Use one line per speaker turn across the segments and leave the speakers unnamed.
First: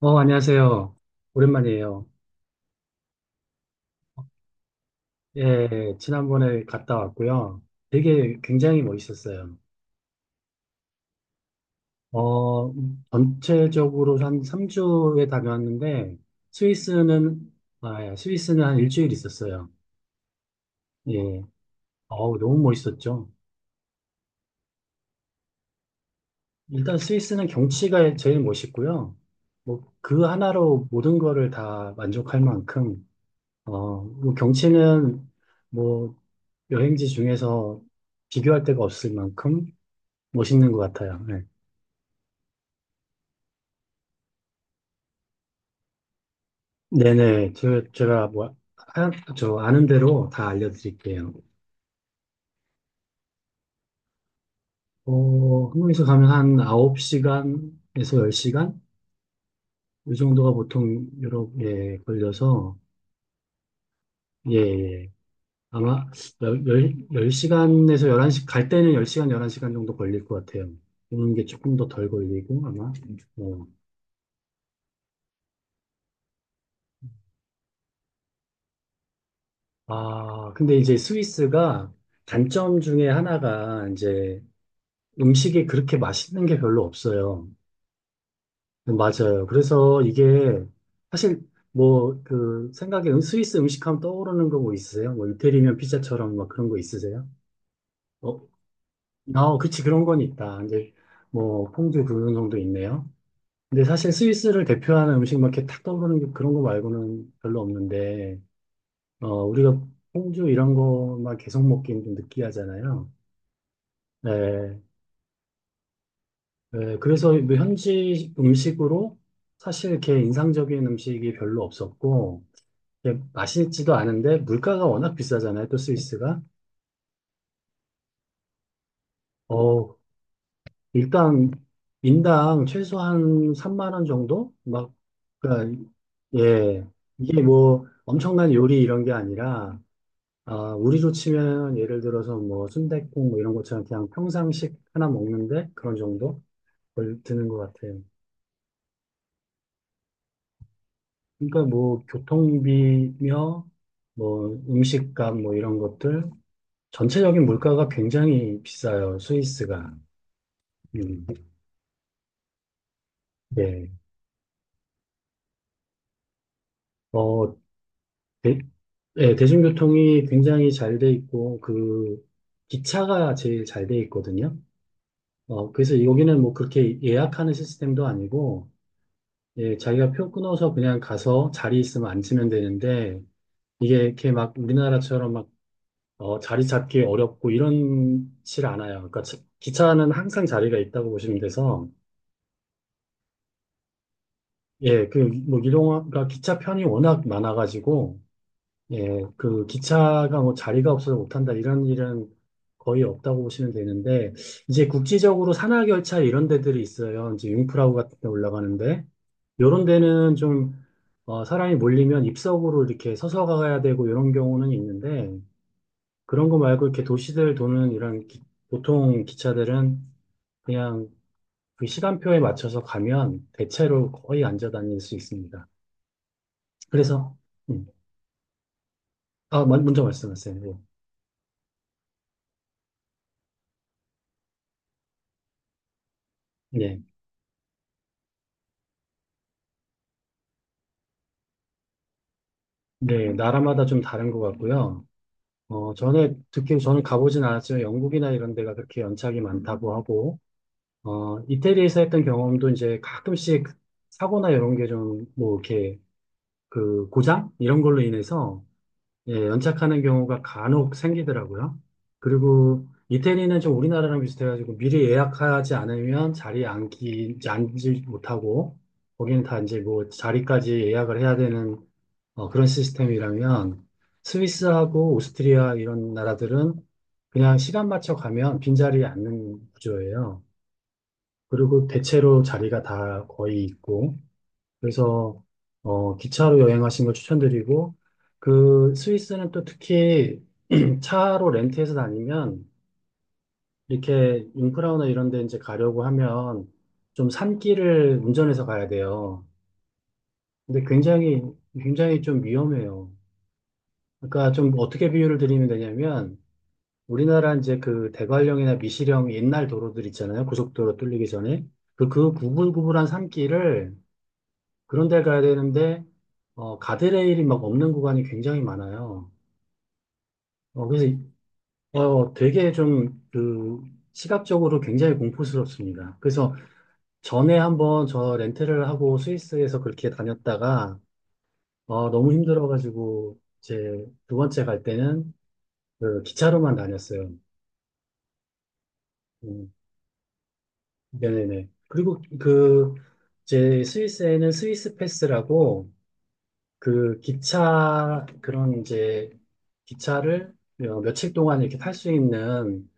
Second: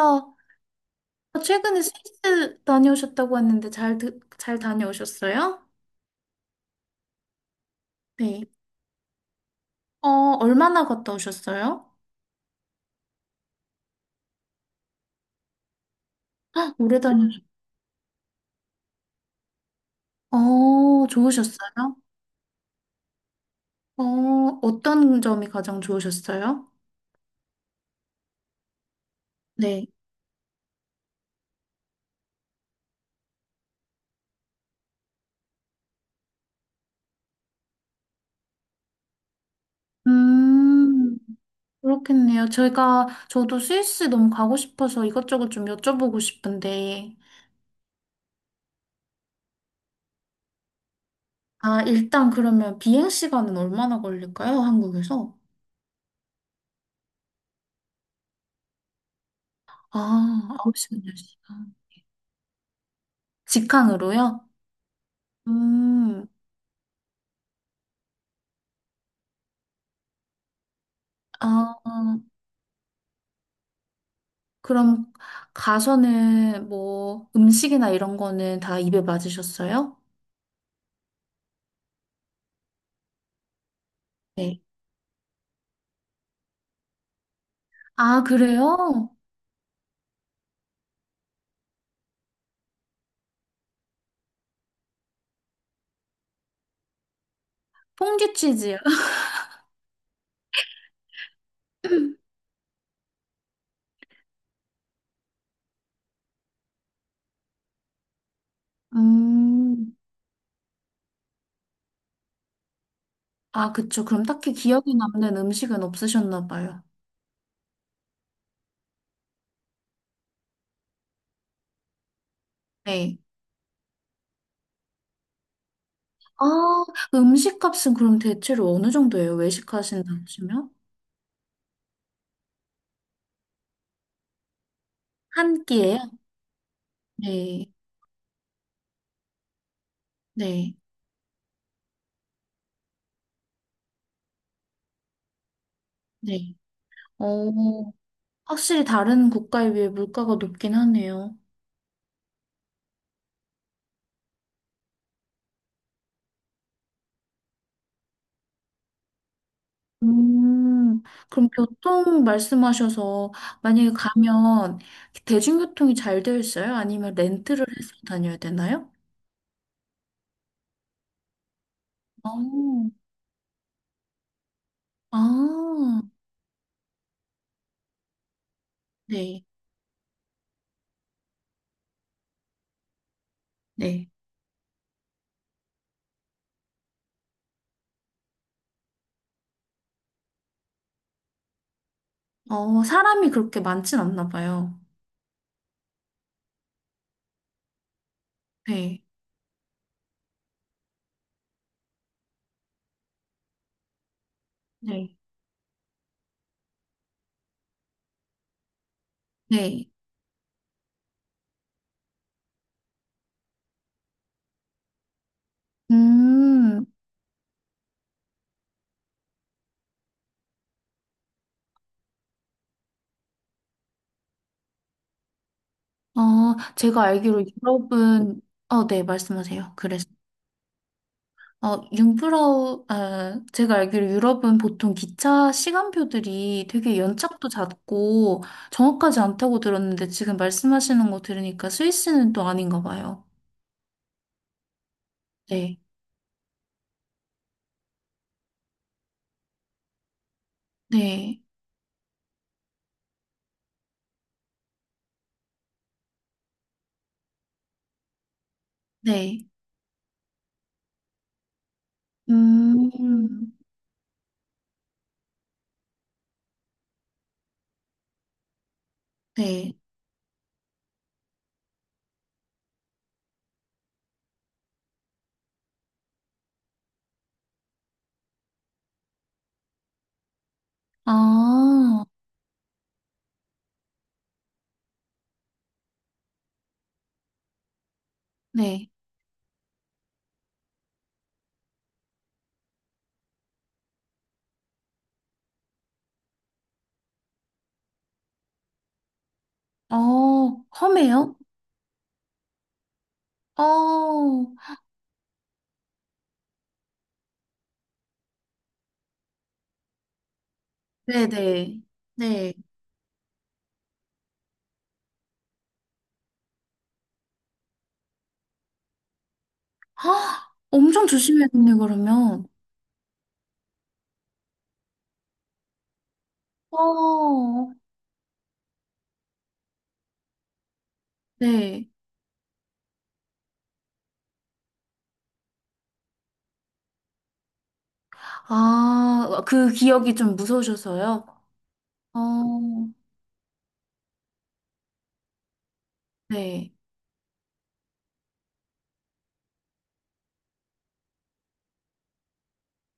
안녕하세요.
아, 최근에
오랜만이에요.
스위스 다녀오셨다고 했는데 잘, 잘 다녀오셨어요?
예, 지난번에 갔다 왔고요. 되게
네.
굉장히 멋있었어요.
어, 얼마나 갔다 오셨어요?
어, 전체적으로 한 3주에 다녀왔는데,
헉, 오래 다녀오셨어요.
스위스는, 아, 예, 스위스는 한 1주일 있었어요.
어,
예,
좋으셨어요?
어우, 너무 멋있었죠.
어, 어떤 점이 가장 좋으셨어요?
일단 스위스는 경치가 제일 멋있고요.
네.
뭐, 그 하나로 모든 거를 다 만족할 만큼, 경치는 뭐, 여행지 중에서 비교할 데가 없을 만큼 멋있는 것
음,
같아요. 네.
그렇겠네요. 저도 스위스 너무 가고 싶어서 이것저것 좀 여쭤보고 싶은데,
네네. 제가 뭐, 아, 저 아는 대로 다 알려드릴게요.
아, 일단 그러면 비행 시간은 얼마나 걸릴까요? 한국에서?
한국에서 가면 한 9시간에서 10시간? 이 정도가
아, 9시간,
보통
시간
유럽에 걸려서,
직항으로요?
예, 예. 아마
음,
10, 시간에서 11시, 갈 때는 10시간, 11시간 정도 걸릴 것 같아요. 오는 게 조금
아,
더 덜 걸리고, 아마. 어.
그럼 가서는 뭐 음식이나 이런 거는 다 입에 맞으셨어요?
아, 근데 이제 스위스가 단점 중에 하나가 이제
네.
음식이 그렇게 맛있는 게 별로 없어요.
아, 그래요?
맞아요. 그래서 이게 사실 뭐 그 생각에 스위스 음식하면 떠오르는 거 뭐 있으세요? 뭐 이태리면 피자처럼 막 그런 거 있으세요?
퐁듀
어,
치즈요?
아, 그치 그런 건 있다. 이제 뭐 퐁듀 그런 정도 있네요. 근데 사실 스위스를 대표하는 음식 막 이렇게 탁 떠오르는 게 그런 거 말고는 별로 없는데 우리가
음,
퐁듀 이런 거만 계속 먹기는 좀 느끼하잖아요.
아, 그쵸. 그럼 딱히
네,
기억에 남는 음식은 없으셨나 봐요.
네, 그래서 뭐 현지 음식으로 사실 이렇게 인상적인 음식이 별로 없었고. 이게
네.
맛있지도 않은데 물가가 워낙 비싸잖아요. 또 스위스가.
아, 음식 값은 그럼 대체로 어느 정도예요?
어,
외식하신다 하시면?
일단 인당 최소한 3만 원 정도? 막
한
그러니까
끼예요?
예. 이게
네,
뭐 엄청난 요리 이런 게 아니라 아,
네,
우리로 치면 예를 들어서 뭐 순댓국 뭐 이런 것처럼 그냥 평상식 하나 먹는데 그런 정도
네.
걸 드는 것
어,
같아요.
확실히 다른 국가에 비해 물가가 높긴 하네요.
그러니까 뭐 교통비며 뭐 음식값 뭐 이런 것들 전체적인 물가가 굉장히 비싸요. 스위스가.
음,
음.
그럼 교통 말씀하셔서
네.
만약에 가면 대중교통이 잘 되어 있어요? 아니면
어,
렌트를 해서 다녀야
대,
되나요?
네, 대중교통이 굉장히 잘 돼 있고, 그,
어,
기차가 제일 잘 돼 있거든요. 어, 그래서
아,
여기는 뭐 그렇게 예약하는 시스템도 아니고,
네,
예, 자기가 표 끊어서 그냥 가서 자리 있으면 앉으면 되는데, 이게
네.
이렇게 막 우리나라처럼 막, 어, 자리 잡기 어렵고 이런질 않아요. 그러니까 기차는 항상 자리가 있다고 보시면 돼서,
어, 사람이 그렇게 많진 않나 봐요.
예, 그, 뭐, 이동가 기차 편이 워낙 많아가지고,
네,
예, 그 기차가 뭐 자리가 없어서 못한다 이런 일은 거의 없다고 보시면 되는데 이제
네,
국지적으로 산악열차 이런 데들이 있어요. 이제 융프라우 같은 데 올라가는데 요런
네.
데는 좀 어, 사람이 몰리면 입석으로 이렇게 서서 가야 되고 이런 경우는 있는데 그런 거 말고
음,
이렇게 도시들 도는 이런 보통 기차들은 그냥 그 시간표에 맞춰서 가면 대체로 거의 앉아 다닐 수 있습니다.
어, 제가
그래서
알기로
음.
유럽은, 어, 네, 말씀하세요.
먼저
그래서.
말씀하세요.
어, 융프라우, 아, 제가 알기로 유럽은 보통 기차 시간표들이 되게
예.
연착도 잦고 정확하지 않다고 들었는데 지금 말씀하시는 거 들으니까 스위스는 또 아닌가 봐요.
네, 나라마다 좀 다른 것 같고요.
네,
어, 전에 듣긴 저는 가보진 않았지만 영국이나 이런 데가 그렇게 연착이 많다고 하고, 어,
네,
이태리에서 했던 경험도 이제 가끔씩 사고나 이런 게 좀 뭐 이렇게 그 고장? 이런 걸로 인해서
네.
예, 연착하는 경우가 간혹 생기더라고요. 그리고
음, 음,
이태리는 좀 우리나라랑 비슷해가지고 미리 예약하지 않으면 자리에 앉지 못하고 거기는 다
네.
이제 뭐 자리까지 예약을 해야 되는 어, 그런 시스템이라면 스위스하고 오스트리아 이런 나라들은 그냥 시간 맞춰 가면 빈자리에 앉는 구조예요. 그리고
아,
대체로 자리가 다 거의 있고 그래서 어, 기차로 여행하신 걸 추천드리고
네.
그 스위스는 또 특히 차로 렌트해서 다니면 이렇게 융프라우나 이런 데 이제 가려고 하면 좀 산길을 운전해서 가야 돼요.
어,
근데
험해요?
굉장히 굉장히 좀 위험해요.
어,
그러니까 좀 어떻게 비유를 드리면 되냐면 우리나라 이제 그 대관령이나 미시령 옛날 도로들 있잖아요. 고속도로 뚫리기 전에
네네.
그
네.
구불구불한 산길을 그런 데 가야 되는데, 어, 가드레일이 막 없는 구간이 굉장히 많아요.
아, 엄청
그래서,
조심해야겠네,
어,
그러면.
되게 좀, 그, 시각적으로 굉장히 공포스럽습니다. 그래서 전에
어,
한번 저 렌트를 하고 스위스에서 그렇게 다녔다가,
네.
어, 너무 힘들어가지고, 제 2번째 갈 때는 그 기차로만 다녔어요.
아, 어, 그
음,
기억이 좀 무서우셔서요?
네네네.
어,
그리고 그, 제 스위스에는 스위스 패스라고,
네,
그 기차 그런 이제 기차를 어, 며칠 동안 이렇게 탈 수 있는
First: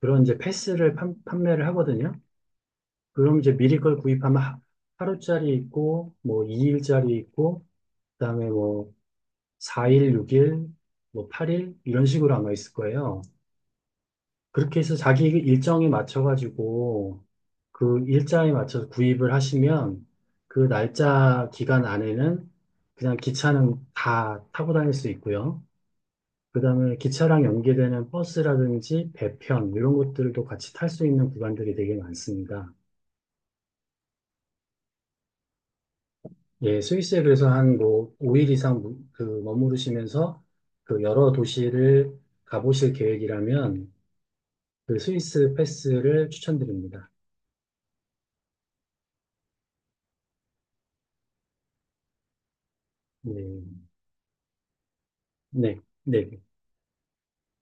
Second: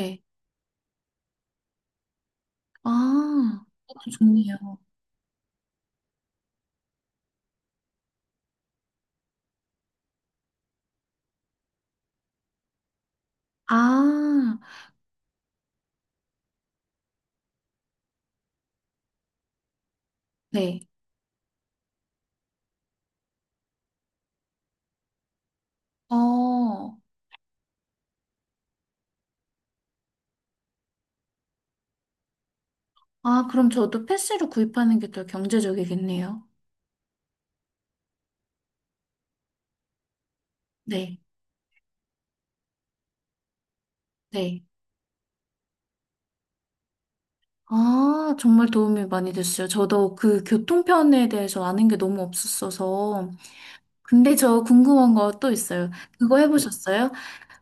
그런 이제 패스를 판매를 하거든요. 그럼 이제
아,
미리 걸
그것도
구입하면 하,
좋네요.
하루짜리 있고 뭐 2일짜리 있고 그다음에 뭐 4일, 6일, 뭐 8일 이런 식으로 아마 있을 거예요.
아,
그렇게 해서 자기 일정에 맞춰가지고 그 일자에 맞춰서 구입을 하시면 그
네.
날짜 기간 안에는 그냥 기차는 다 타고 다닐 수 있고요. 그다음에
어,
기차랑 연계되는 버스라든지 배편 이런 것들도 같이 탈 수 있는 구간들이 되게 많습니다.
아, 그럼 저도 패스로 구입하는 게 더 경제적이겠네요.
예, 스위스에 그래서 한뭐 5일 이상 그 머무르시면서 그
네,
여러 도시를 가보실 계획이라면
네.
그 스위스 패스를 추천드립니다.
아, 정말 도움이 많이 됐어요. 저도 그 교통편에 대해서 아는 게 너무 없었어서.
네,
근데 저 궁금한 거 또
네,
있어요.
네.
그거 해보셨어요?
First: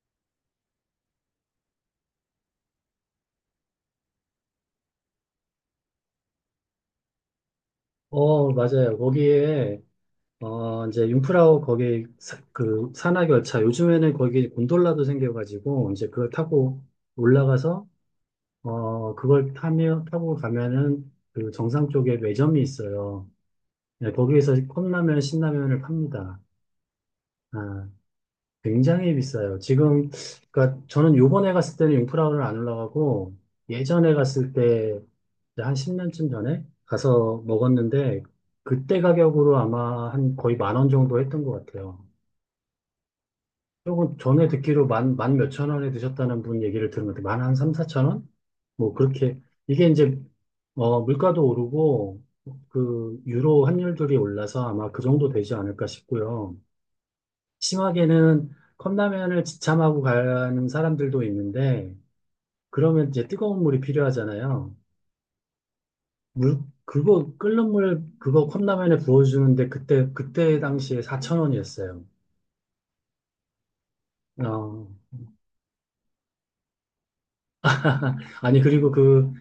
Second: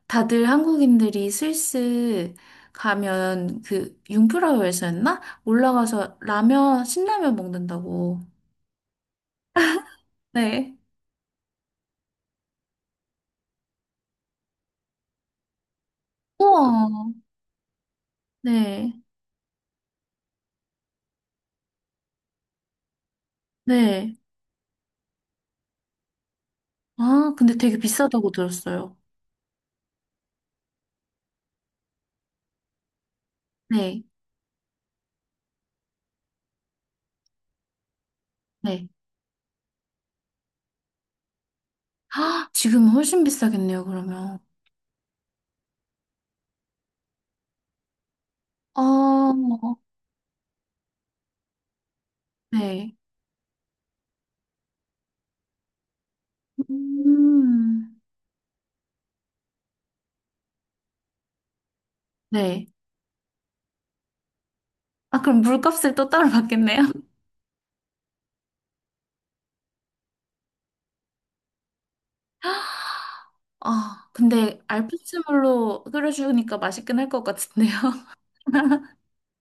다들 한국인들이 스위스 가면 그 융프라우에서였나? 올라가서 라면, 신라면 먹는다고.
어, 맞아요. 거기에
네.
이제 융프라우 거기 그 산악열차 요즘에는 거기 곤돌라도 생겨가지고 이제 그걸 타고
우와.
올라가서
네,
어, 그걸 타고 가면은 그 정상 쪽에 매점이 있어요. 네,
네.
거기에서 컵라면, 신라면을 팝니다.
아, 근데 되게
아,
비싸다고 들었어요.
굉장히 비싸요. 지금, 그니까 저는 요번에 갔을 때는 융프라우를 안 올라가고
네,
예전에 갔을 때 한 10년쯤 전에 가서 먹었는데
네.
그때 가격으로 아마 한 거의 10000원 정도 했던 것 같아요.
아, 지금은 훨씬 비싸겠네요,
조금
그러면.
전에 듣기로 만 몇천 원에 드셨다는 분 얘기를 들은 것 같아요. 만한 3000~4000원? 뭐
아,
그렇게. 이게 이제, 어, 물가도 오르고,
네.
그, 유로 환율들이 올라서 아마 그 정도 되지 않을까 싶고요.
음,
심하게는 컵라면을 지참하고 가는 사람들도 있는데,
네.
그러면 이제 뜨거운 물이 필요하잖아요.
아, 그럼 물값을 또 따로
물,
받겠네요?
그거, 끓는 물, 그거 컵라면에 부어주는데 그때 당시에 사천 원이었어요.
아, 근데
어.
알프스물로 끓여주니까 맛있긴 할 것 같은데요.
아니, 그리고 그,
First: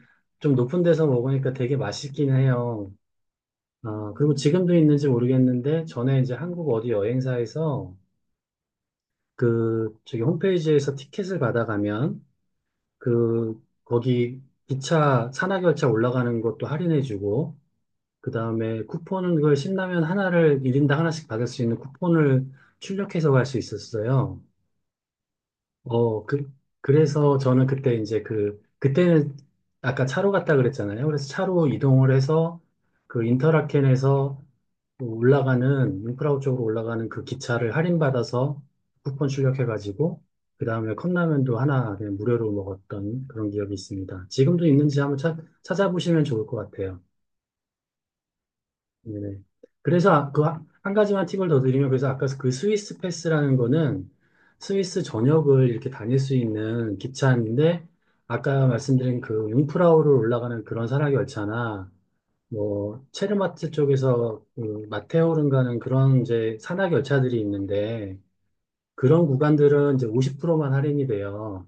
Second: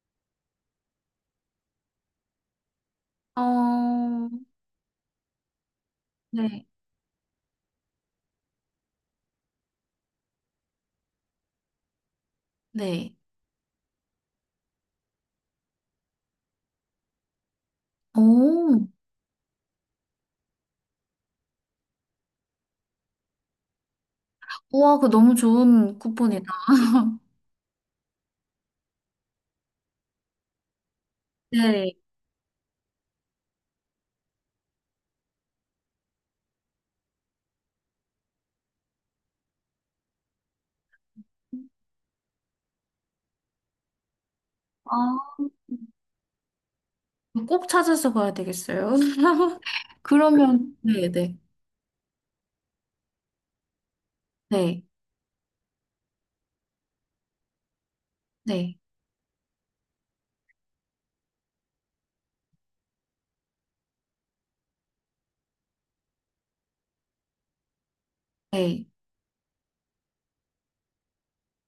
좀 높은 데서 먹으니까 되게 맛있긴 해요. 아,
어,
그리고 지금도 있는지 모르겠는데, 전에 이제
네.
한국 어디 여행사에서 그, 저기 홈페이지에서 티켓을 받아가면,
네.
그, 거기 기차, 산악열차 올라가는 것도 할인해주고, 그
오,
다음에 쿠폰은 그 신라면 하나를 1인당 하나씩 받을 수 있는 쿠폰을 출력해서 갈 수 있었어요.
우와, 그 너무 좋은
어, 그,
쿠폰이다.
그래서 저는 그때 이제 그, 그때는 아까 차로 갔다 그랬잖아요. 그래서 차로
네.
이동을 해서 그 인터라켄에서 올라가는, 융프라우 쪽으로 올라가는 그 기차를 할인받아서 쿠폰 출력해가지고, 그 다음에 컵라면도 하나 그냥 무료로 먹었던 그런 기억이 있습니다. 지금도
아,
있는지 한번 찾아보시면 좋을 것 같아요.
꼭 찾아서 가야 되겠어요.
네네. 그래서
그러면,
한
네,
가지만
네,
팁을 더 드리면 그래서 아까 그 스위스 패스라는 거는
네,
스위스 전역을 이렇게 다닐 수 있는 기차인데 아까
네,
말씀드린 그 융프라우를 올라가는 그런 산악 열차나 뭐 체르마트 쪽에서 그 마테오른 가는 그런 이제 산악 열차들이 있는데
네,
그런 구간들은 이제 50%만 할인이 돼요.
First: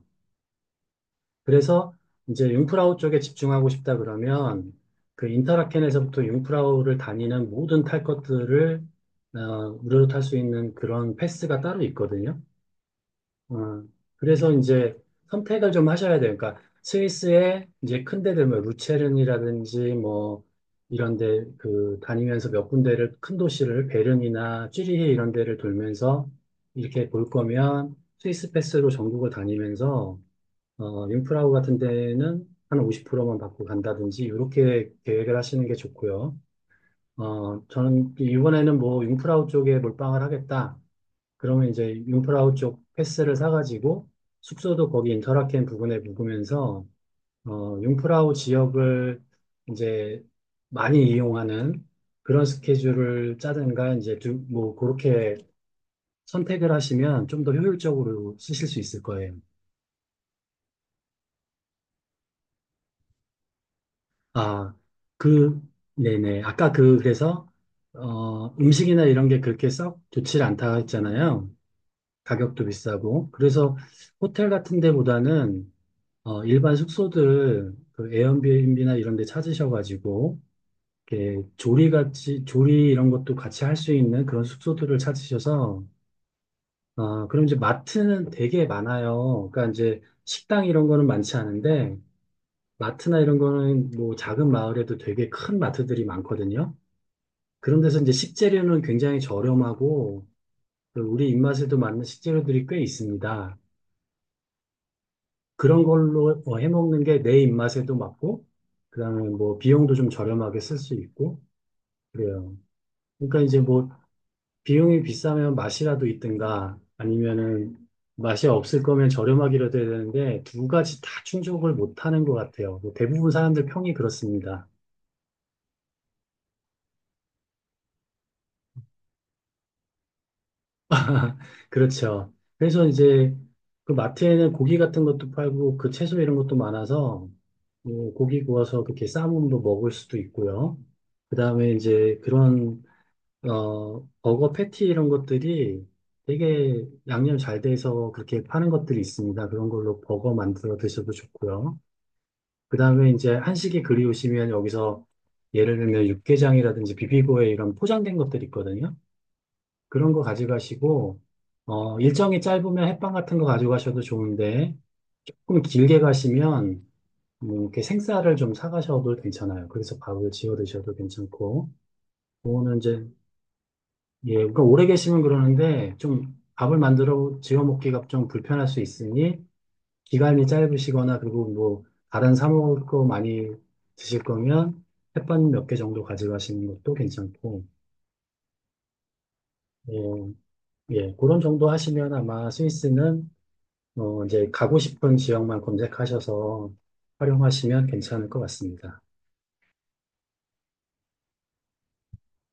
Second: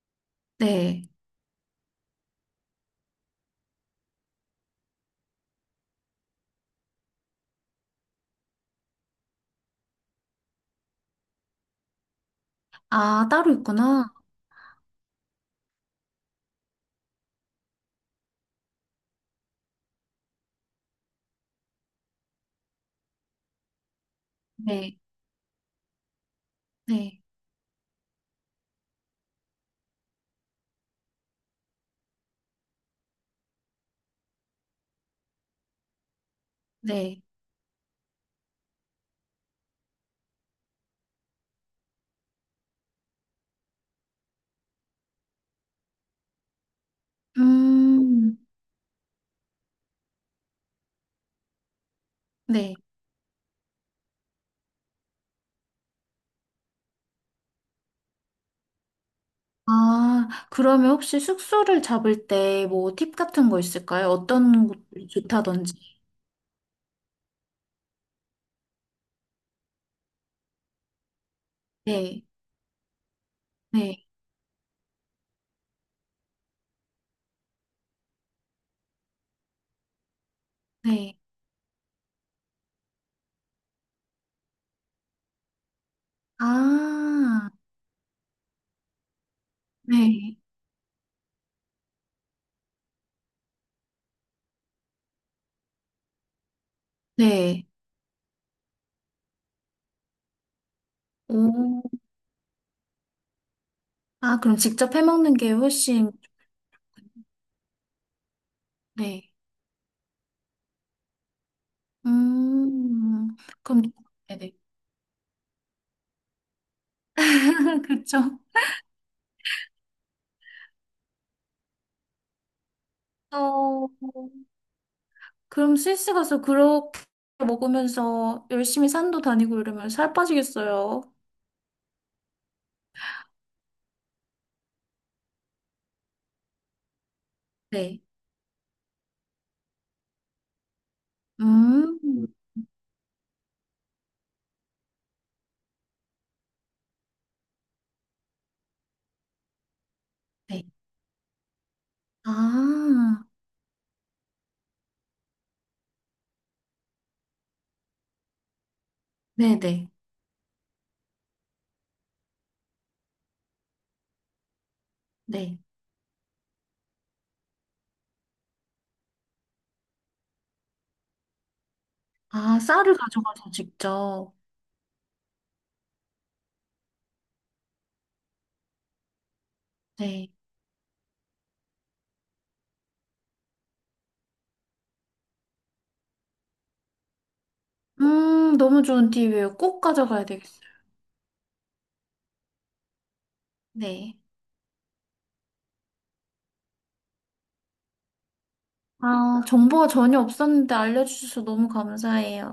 네.
그래서 이제 융프라우 쪽에 집중하고 싶다 그러면 그 인터라켄에서부터 융프라우를 다니는 모든 탈 것들을 어, 무료로 탈 수 있는 그런 패스가 따로 있거든요.
아, 따로
어,
있구나.
그래서 이제 선택을 좀 하셔야 돼요. 그러니까 스위스의 이제 큰 데들 뭐 루체른이라든지 뭐 이런 데 그 다니면서 몇 군데를 큰 도시를 베른이나
네,
취리히 이런 데를 돌면서 이렇게
네,
볼 거면 스위스 패스로 전국을 다니면서 어, 융프라우 같은 데는 한 50%만 받고 간다든지 이렇게 계획을 하시는 게 좋고요.
네.
어, 저는 이번에는 뭐 융프라우 쪽에 몰빵을 하겠다. 그러면 이제 융프라우 쪽 패스를 사가지고 숙소도 거기 인터라켄 부근에 묵으면서 어, 융프라우
음,
지역을 이제 많이 이용하는 그런
네.
스케줄을 짜든가 이제 두, 뭐 그렇게 선택을 하시면 좀 더 효율적으로 쓰실 수 있을 거예요.
아, 그러면 혹시 숙소를 잡을 때 뭐 팁 같은 거 있을까요? 어떤
아,
곳이
그,
좋다든지.
네네. 아까 그, 그래서, 어, 음식이나 이런 게 그렇게 썩 좋지 않다 했잖아요.
네,
가격도 비싸고. 그래서
네,
호텔 같은 데보다는, 어, 일반 숙소들, 그 에어비앤비나 이런 데 찾으셔가지고,
네.
이렇게 조리 이런 것도 같이 할 수 있는 그런 숙소들을 찾으셔서, 어, 그럼
아,
이제 마트는 되게 많아요. 그러니까 이제
네,
식당 이런 거는 많지 않은데, 마트나 이런 거는 뭐 작은 마을에도 되게 큰 마트들이 많거든요.
네.
그런 데서 이제 식재료는 굉장히 저렴하고 그 우리 입맛에도
오.
맞는 식재료들이 꽤 있습니다.
아, 그럼 직접 해먹는 게
그런
훨씬,
걸로 어, 해먹는 게 내 입맛에도 맞고, 그다음에
네.
뭐 비용도 좀 저렴하게 쓸 수 있고, 그래요.
음,
그러니까 이제
그럼,
뭐
네네.
비용이 비싸면 맛이라도 있든가 아니면은
그쵸.
맛이 없을 거면 저렴하기라도 해야 되는데 두 가지 다 충족을 못 하는 것 같아요. 뭐 대부분 사람들
어,
평이 그렇습니다.
그럼 스위스 가서 그렇게 먹으면서 열심히 산도 다니고 이러면 살 빠지겠어요.
그렇죠. 그래서 이제 그 마트에는 고기 같은 것도 팔고 그 채소 이런 것도 많아서
네.
뭐 고기 구워서 그렇게 삶으로 먹을 수도 있고요. 그다음에 이제
음,
그런 버거 패티 이런 것들이 되게 양념 잘 돼서 그렇게 파는 것들이 있습니다. 그런 걸로 버거
네.
만들어 드셔도 좋고요. 그다음에
아,
이제 한식이 그리우시면 여기서 예를 들면 육개장이라든지 비비고에 이런 포장된 것들이 있거든요.
네네.
그런 거 가져가시고, 어, 일정이 짧으면 햇반 같은 거 가져가셔도 좋은데,
네.
조금 길게 가시면, 뭐, 이렇게 생쌀을 좀 사가셔도 괜찮아요. 그래서 밥을 지어 드셔도 괜찮고,
아,
그거는
쌀을
이제,
가져가서
예,
직접.
그러니까 오래 계시면 그러는데, 좀 밥을 만들어 지어 먹기가 좀 불편할 수 있으니,
네.
기간이 짧으시거나, 그리고 뭐, 다른 사 먹을 거 많이 드실 거면, 햇반 몇 개 정도 가져가시는 것도 괜찮고,
너무 좋은 팁이에요. 꼭 가져가야
예,
되겠어요.
예, 그런 정도 하시면 아마 스위스는
네.
어, 이제 가고 싶은 지역만 검색하셔서 활용하시면 괜찮을 것 같습니다.
아, 정보가 전혀 없었는데 알려주셔서 너무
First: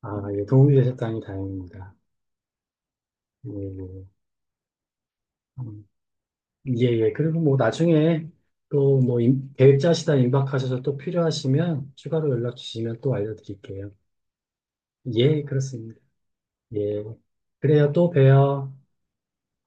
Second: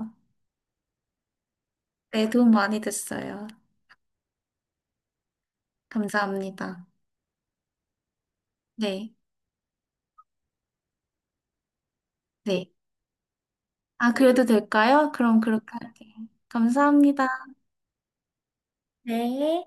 아, 예, 도움이 되셨다니 다행입니다.
네, 도움 많이 됐어요.
예, 예, 음, 예,
감사합니다.
예. 그리고 뭐 나중에 또
네,
뭐 계획 짜시다 임박하셔서 또 필요하시면 추가로 연락
네.
주시면 또 알려드릴게요.
아, 그래도 될까요? 그럼
예,
그렇게
그렇습니다.
할게요.
예.
감사합니다.
그래요, 또 봬요.
네.